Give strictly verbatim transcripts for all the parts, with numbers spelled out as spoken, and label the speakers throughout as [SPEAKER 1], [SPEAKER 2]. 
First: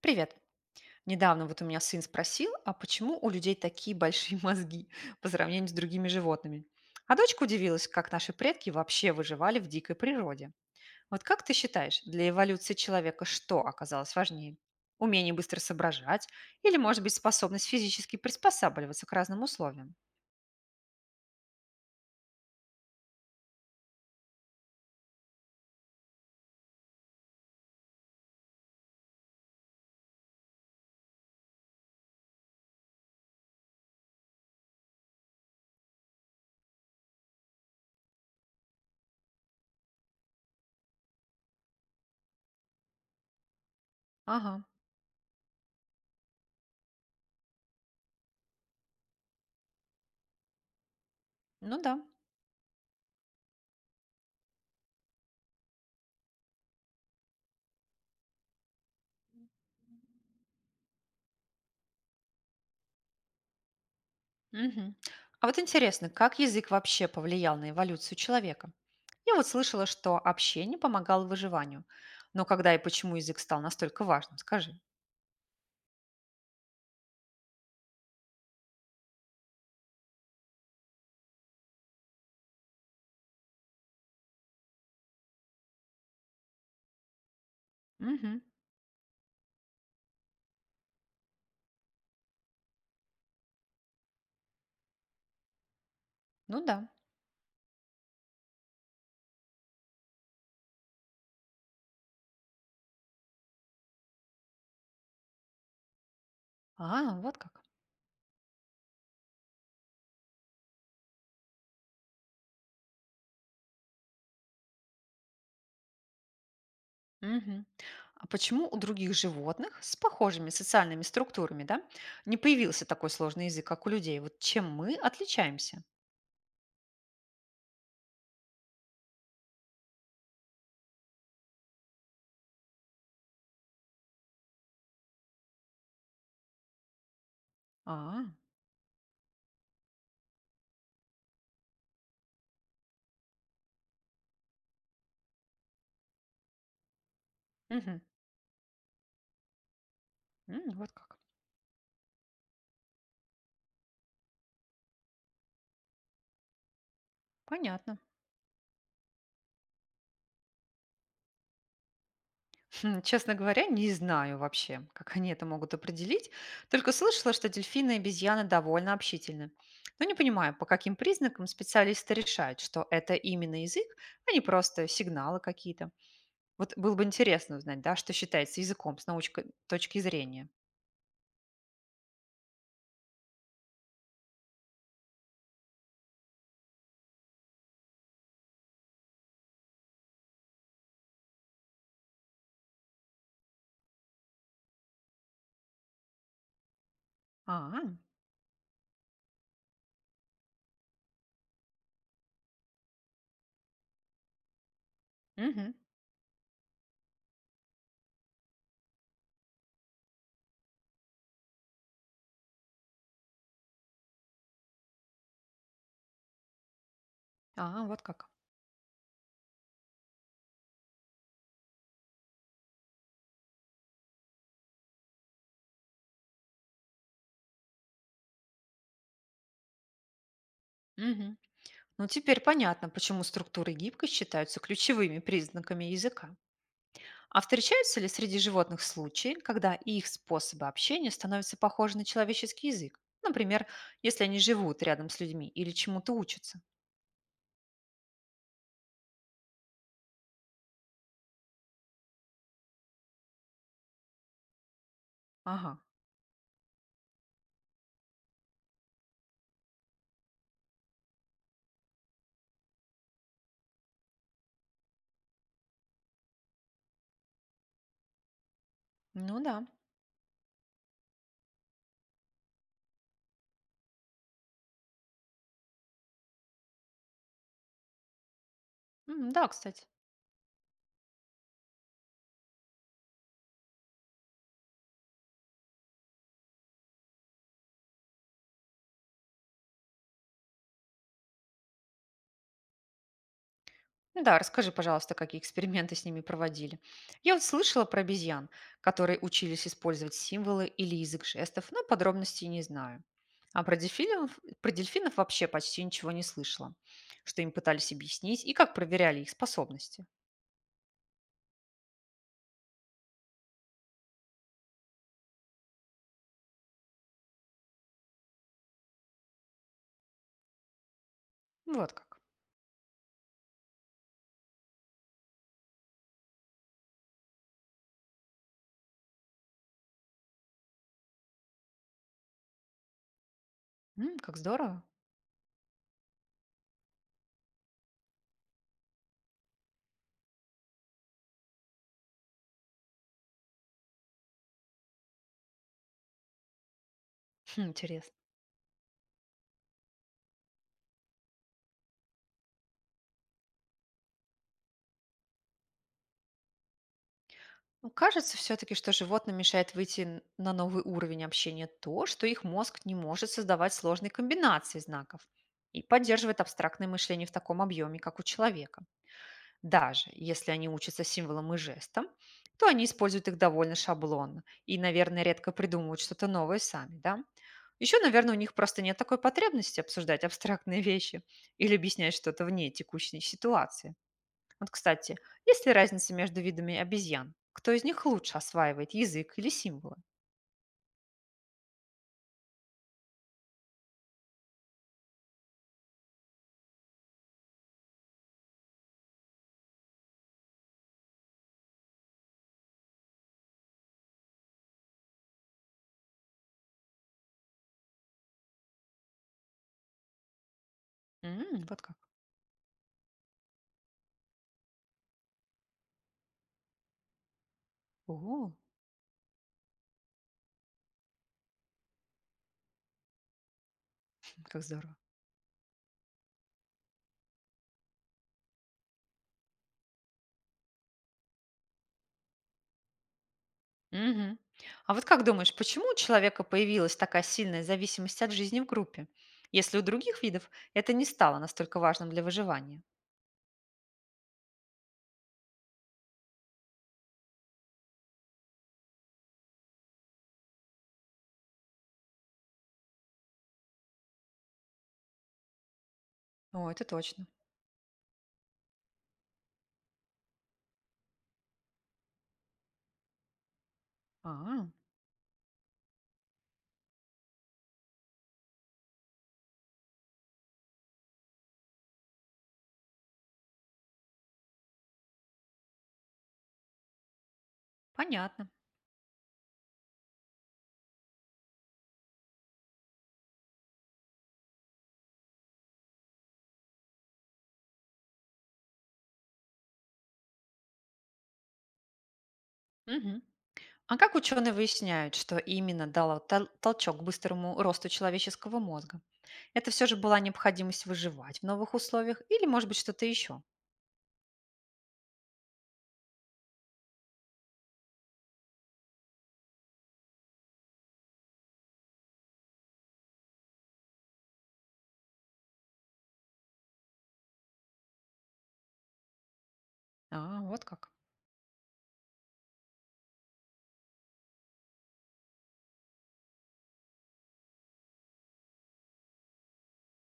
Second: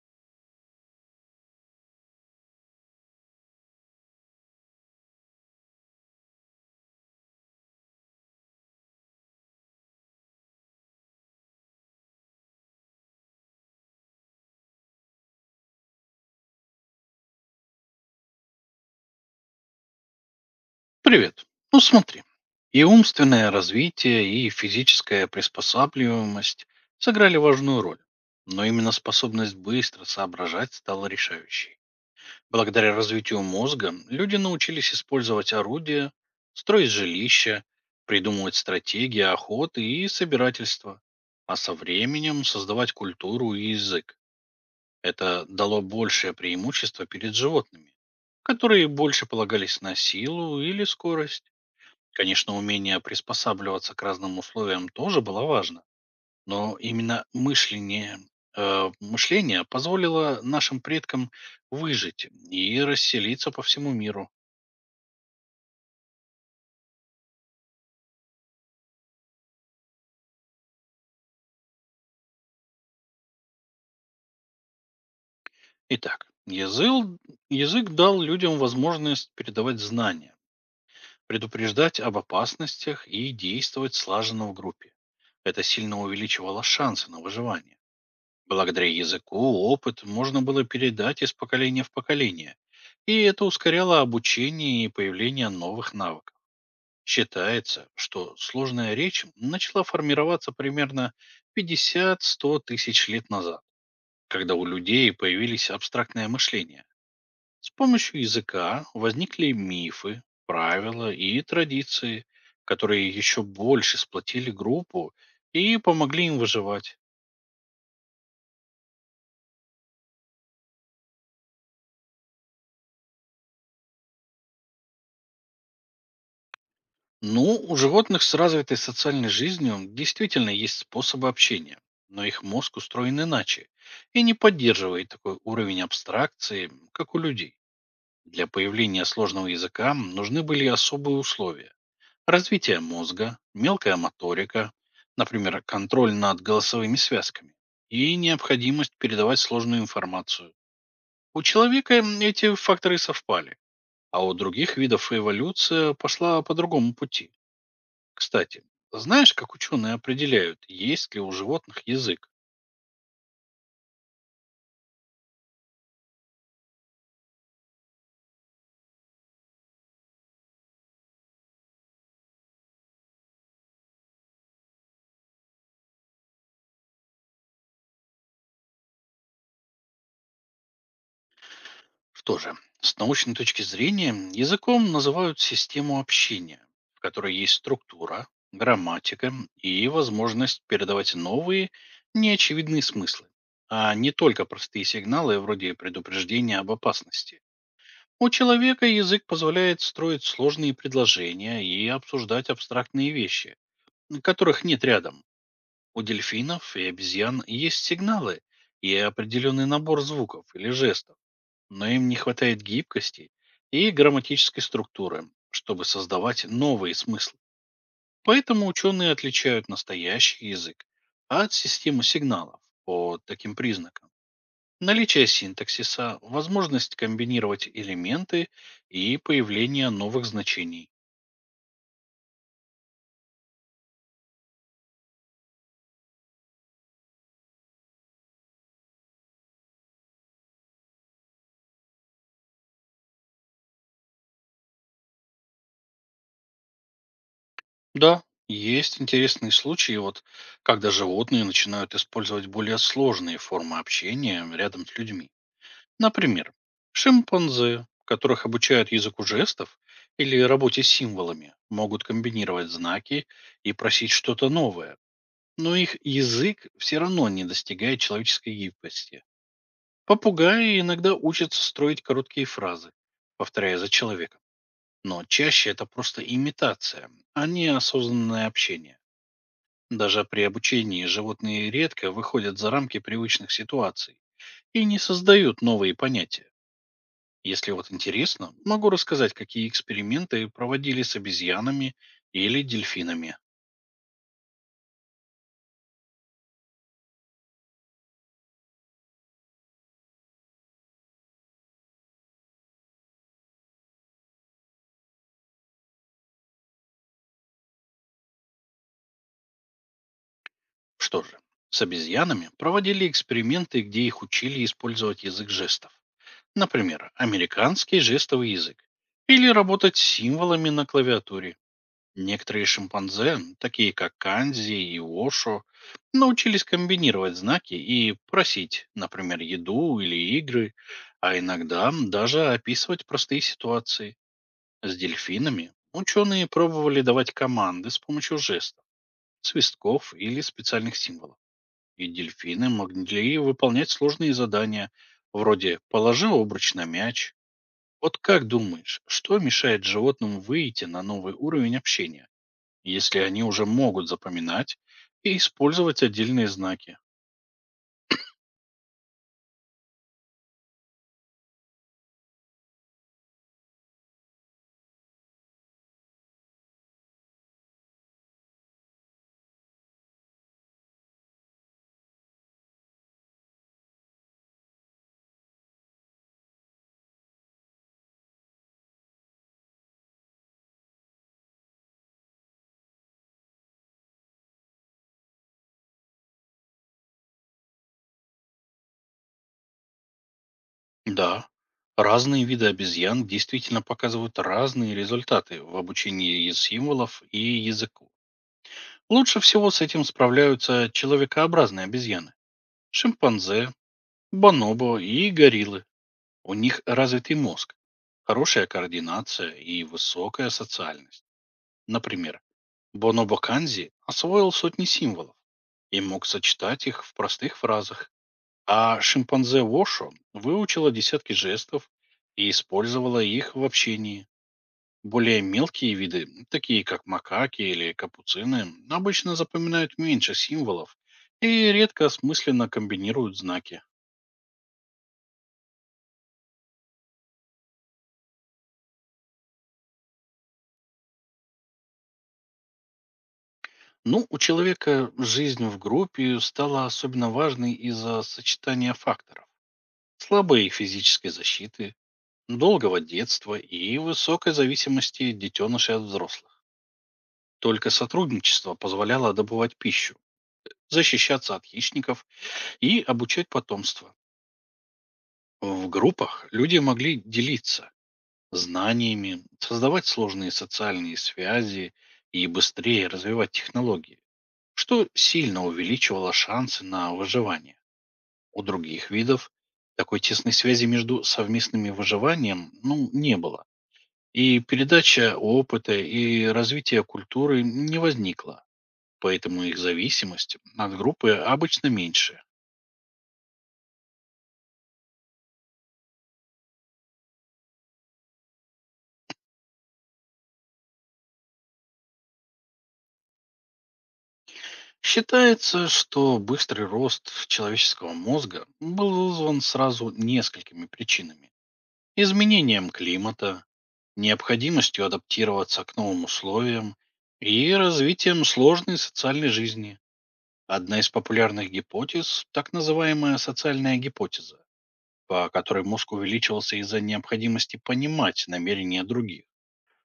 [SPEAKER 1] Привет. Недавно вот у меня сын спросил, а почему у людей такие большие мозги по сравнению с другими животными? А дочка удивилась, как наши предки вообще выживали в дикой природе. Вот как ты считаешь, для эволюции человека что оказалось важнее? Умение быстро соображать или, может быть, способность физически приспосабливаться к разным условиям?
[SPEAKER 2] Привет. Ну смотри, и умственное развитие, и физическая приспосабливаемость сыграли важную роль. Но именно способность быстро соображать стала решающей. Благодаря развитию мозга люди научились использовать орудия, строить жилища, придумывать стратегии охоты и собирательства, а со временем создавать культуру и язык.
[SPEAKER 1] Ага,
[SPEAKER 2] Это дало большее преимущество перед животными, которые больше полагались на силу или скорость.
[SPEAKER 1] ну да.
[SPEAKER 2] Конечно, умение приспосабливаться к разным условиям тоже было важно, но именно мышление, э, мышление позволило нашим предкам выжить и расселиться по всему миру.
[SPEAKER 1] Мгм. А вот интересно, как язык вообще повлиял на эволюцию человека? Я вот слышала, что общение помогало выживанию. Но когда и почему язык стал настолько важным, скажи.
[SPEAKER 2] Итак, язык, язык дал людям возможность передавать знания, предупреждать об опасностях и действовать слаженно в группе. Это сильно увеличивало шансы на выживание.
[SPEAKER 1] Мгм.
[SPEAKER 2] Благодаря языку опыт можно было передать из поколения в поколение, и это ускоряло обучение и появление новых навыков.
[SPEAKER 1] Ну да.
[SPEAKER 2] Считается, что сложная речь начала формироваться примерно пятьдесят сто тысяч лет назад, когда у людей появились абстрактное мышление.
[SPEAKER 1] А, вот как.
[SPEAKER 2] С помощью языка возникли мифы, правила и традиции, которые еще больше сплотили группу и помогли им выживать.
[SPEAKER 1] Мгм. А почему у других животных с похожими социальными структурами, да, не появился такой сложный язык, как у людей? Вот чем мы отличаемся?
[SPEAKER 2] Ну, у животных с развитой социальной жизнью действительно есть способы общения, но их мозг устроен иначе и не поддерживает такой уровень абстракции, как у людей.
[SPEAKER 1] А,
[SPEAKER 2] Для появления сложного языка нужны были особые условия. Развитие мозга, мелкая моторика, например, контроль над голосовыми связками
[SPEAKER 1] мгм.
[SPEAKER 2] и необходимость передавать сложную информацию.
[SPEAKER 1] М, вот как.
[SPEAKER 2] У человека эти факторы совпали, а у других видов эволюция пошла по другому пути.
[SPEAKER 1] Понятно.
[SPEAKER 2] Кстати, знаешь, как ученые определяют, есть ли у животных язык?
[SPEAKER 1] Хм, честно говоря, не знаю вообще, как они это могут определить. Только слышала, что дельфины и обезьяны довольно общительны. Но не понимаю, по каким признакам специалисты решают, что это именно язык, а не просто сигналы какие-то. Вот было бы интересно узнать, да, что считается языком с научной точки зрения.
[SPEAKER 2] Что же, с научной точки зрения языком называют систему общения, в которой есть структура, грамматика и возможность передавать новые, неочевидные смыслы, а не только простые сигналы вроде предупреждения об опасности.
[SPEAKER 1] А,
[SPEAKER 2] У человека язык позволяет строить сложные предложения и обсуждать абстрактные вещи, которых нет рядом.
[SPEAKER 1] мгм.
[SPEAKER 2] У дельфинов и обезьян есть сигналы и определенный набор звуков или жестов, но им не хватает гибкости и грамматической структуры, чтобы создавать новые смыслы.
[SPEAKER 1] А вот как.
[SPEAKER 2] Поэтому ученые отличают настоящий язык от системы сигналов по таким признакам. Наличие синтаксиса, возможность комбинировать элементы и появление новых значений.
[SPEAKER 1] Мгм. Ну, теперь понятно, почему структуры и гибкость считаются ключевыми признаками языка. А встречаются ли среди животных случаи, когда их способы общения становятся похожи на человеческий язык? Например, если они живут рядом с людьми или чему-то учатся.
[SPEAKER 2] Да, есть интересные случаи, вот, когда животные начинают использовать более сложные формы общения рядом с людьми.
[SPEAKER 1] Ага,
[SPEAKER 2] Например, шимпанзе, которых обучают языку жестов или работе с символами, могут комбинировать знаки и просить что-то новое, но их язык все равно не достигает человеческой гибкости.
[SPEAKER 1] ну да.
[SPEAKER 2] Попугаи иногда учатся строить короткие фразы, повторяя за человеком, но чаще это просто имитация, а не осознанное общение.
[SPEAKER 1] М, да, кстати.
[SPEAKER 2] Даже при обучении животные редко выходят за рамки привычных ситуаций и не создают новые понятия. Если вот интересно, могу рассказать, какие эксперименты проводили с обезьянами или дельфинами.
[SPEAKER 1] Ну да, расскажи, пожалуйста, какие эксперименты с ними проводили. Я вот слышала про обезьян, которые учились использовать символы или язык жестов, но подробностей не знаю. А про дельфинов, про дельфинов вообще почти ничего не слышала, что им пытались объяснить и как проверяли их способности.
[SPEAKER 2] Что же, с обезьянами проводили эксперименты, где их учили использовать язык жестов. Например, американский жестовый язык. Или работать с символами на клавиатуре.
[SPEAKER 1] Вот как.
[SPEAKER 2] Некоторые шимпанзе, такие как Канзи и Ошо, научились комбинировать знаки и просить, например, еду или игры, а иногда даже описывать простые ситуации.
[SPEAKER 1] М, как здорово.
[SPEAKER 2] С дельфинами ученые пробовали давать команды с помощью жестов, свистков или специальных символов. И дельфины могли выполнять сложные задания, вроде «положи обруч на мяч».
[SPEAKER 1] Хм, интересно.
[SPEAKER 2] Вот как думаешь, что мешает животным выйти на новый уровень общения, если они уже могут запоминать и использовать отдельные знаки?
[SPEAKER 1] Ну, кажется все-таки, что животным мешает выйти н- на новый уровень общения то, что их мозг не может создавать сложные комбинации знаков и поддерживает абстрактное мышление в таком объеме, как у человека. Даже если они учатся символам и жестам, то они используют их довольно шаблонно и, наверное, редко придумывают что-то новое сами, да? Еще, наверное, у них просто нет такой потребности обсуждать абстрактные вещи или объяснять что-то вне текущей ситуации. Вот, кстати, есть ли разница между видами обезьян? Кто из них лучше осваивает язык или символы?
[SPEAKER 2] Да, разные виды обезьян действительно показывают разные результаты в обучении и символов и языку. Лучше всего с этим справляются человекообразные обезьяны, шимпанзе, бонобо и гориллы. У них развитый мозг, хорошая координация и высокая социальность.
[SPEAKER 1] М, вот как.
[SPEAKER 2] Например, бонобо Канзи освоил сотни символов и мог сочетать их в простых фразах.
[SPEAKER 1] О,
[SPEAKER 2] А шимпанзе Вошо выучила десятки жестов и использовала их в общении.
[SPEAKER 1] как здорово.
[SPEAKER 2] Более мелкие виды, м, такие как макаки или капуцины, обычно запоминают меньше символов и редко осмысленно комбинируют знаки.
[SPEAKER 1] Мгм. А вот как думаешь, почему у человека появилась такая сильная зависимость от жизни в группе, если у других видов это не стало настолько важным для выживания?
[SPEAKER 2] Ну, у человека жизнь в группе стала особенно важной из-за сочетания факторов. Слабой физической защиты, долгого детства и высокой зависимости детенышей от взрослых.
[SPEAKER 1] О, это точно.
[SPEAKER 2] Только сотрудничество позволяло добывать пищу, защищаться от хищников и обучать потомство.
[SPEAKER 1] А,
[SPEAKER 2] В группах люди могли делиться знаниями, создавать сложные социальные связи и быстрее развивать технологии, что сильно увеличивало шансы на выживание.
[SPEAKER 1] понятно.
[SPEAKER 2] У других видов такой тесной связи между совместными выживанием ну, не было. И передача опыта и развитие культуры не возникла, поэтому их зависимость от группы обычно меньше.
[SPEAKER 1] Мгм. А как ученые выясняют, что именно дало тол- толчок к быстрому росту человеческого мозга? Это все же была необходимость выживать в новых условиях или, может быть, что-то еще?
[SPEAKER 2] Считается, что быстрый рост человеческого мозга был вызван сразу несколькими причинами. Изменением климата, необходимостью адаптироваться к новым условиям и развитием сложной социальной жизни.
[SPEAKER 1] А, вот как.
[SPEAKER 2] Одна из популярных гипотез — так называемая социальная гипотеза, по которой мозг увеличивался из-за необходимости понимать намерения других,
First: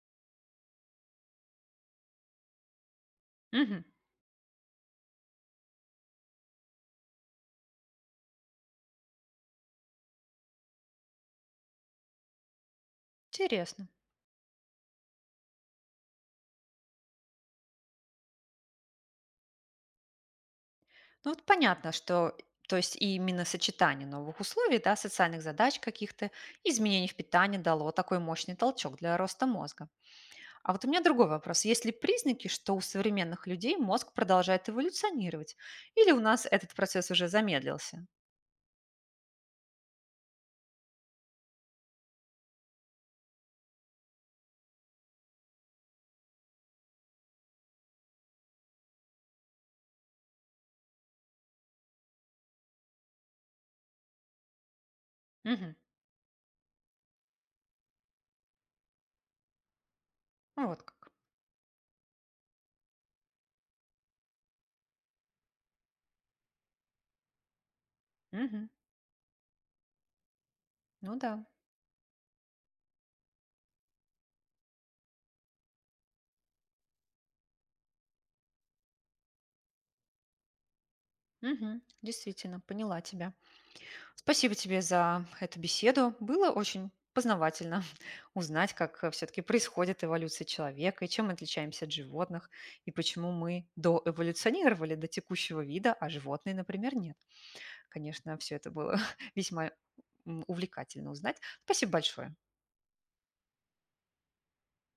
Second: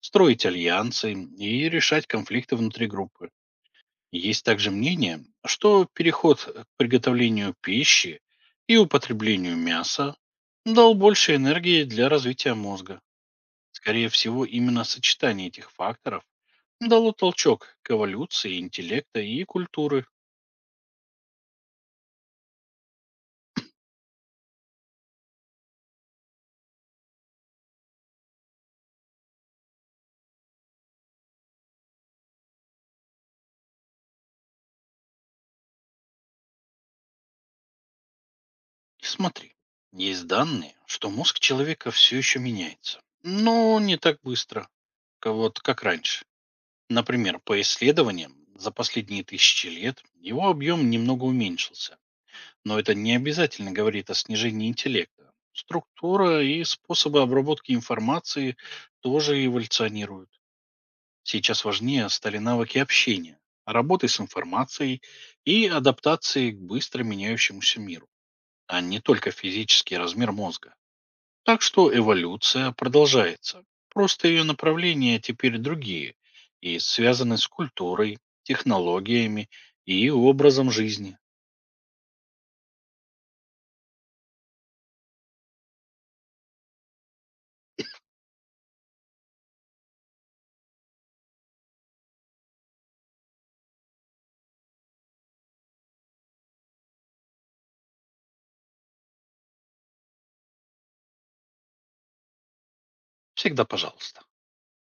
[SPEAKER 2] строить альянсы и решать конфликты внутри группы.
[SPEAKER 1] Мгм.
[SPEAKER 2] Есть также мнение, что переход э, к приготовлению пищи и употреблению мяса дал больше энергии для развития мозга.
[SPEAKER 1] Интересно.
[SPEAKER 2] Скорее всего, именно сочетание этих факторов дало толчок к эволюции интеллекта и культуры.
[SPEAKER 1] Ну вот понятно, что то есть и именно сочетание новых условий, да, социальных задач каких-то, изменений в питании дало такой мощный толчок для роста мозга. А вот у меня другой вопрос. Есть ли признаки, что у современных людей мозг продолжает эволюционировать? Или у нас этот процесс уже замедлился?
[SPEAKER 2] И смотри, есть данные, что мозг человека все еще меняется, но не так быстро, ка- вот как раньше. Например, по исследованиям, за последние тысячи лет его объем немного уменьшился. Но это не обязательно говорит о снижении интеллекта.
[SPEAKER 1] Мгм.
[SPEAKER 2] Структура и способы обработки информации тоже эволюционируют.
[SPEAKER 1] Вот как.
[SPEAKER 2] Сейчас важнее стали навыки общения, работы с информацией и адаптации к быстро меняющемуся миру,
[SPEAKER 1] Мгм.
[SPEAKER 2] а не только физический размер мозга.
[SPEAKER 1] Ну да.
[SPEAKER 2] Так что эволюция продолжается. Просто ее направления теперь другие и связаны с культурой, технологиями и образом жизни.
[SPEAKER 1] Мгм. Действительно, поняла тебя. Спасибо тебе за эту беседу. Было очень познавательно узнать, как все-таки происходит эволюция человека и чем мы отличаемся от животных, и почему мы доэволюционировали до текущего вида, а животные, например, нет. Конечно, все это было весьма м, увлекательно узнать. Спасибо большое.
[SPEAKER 2] Всегда пожалуйста.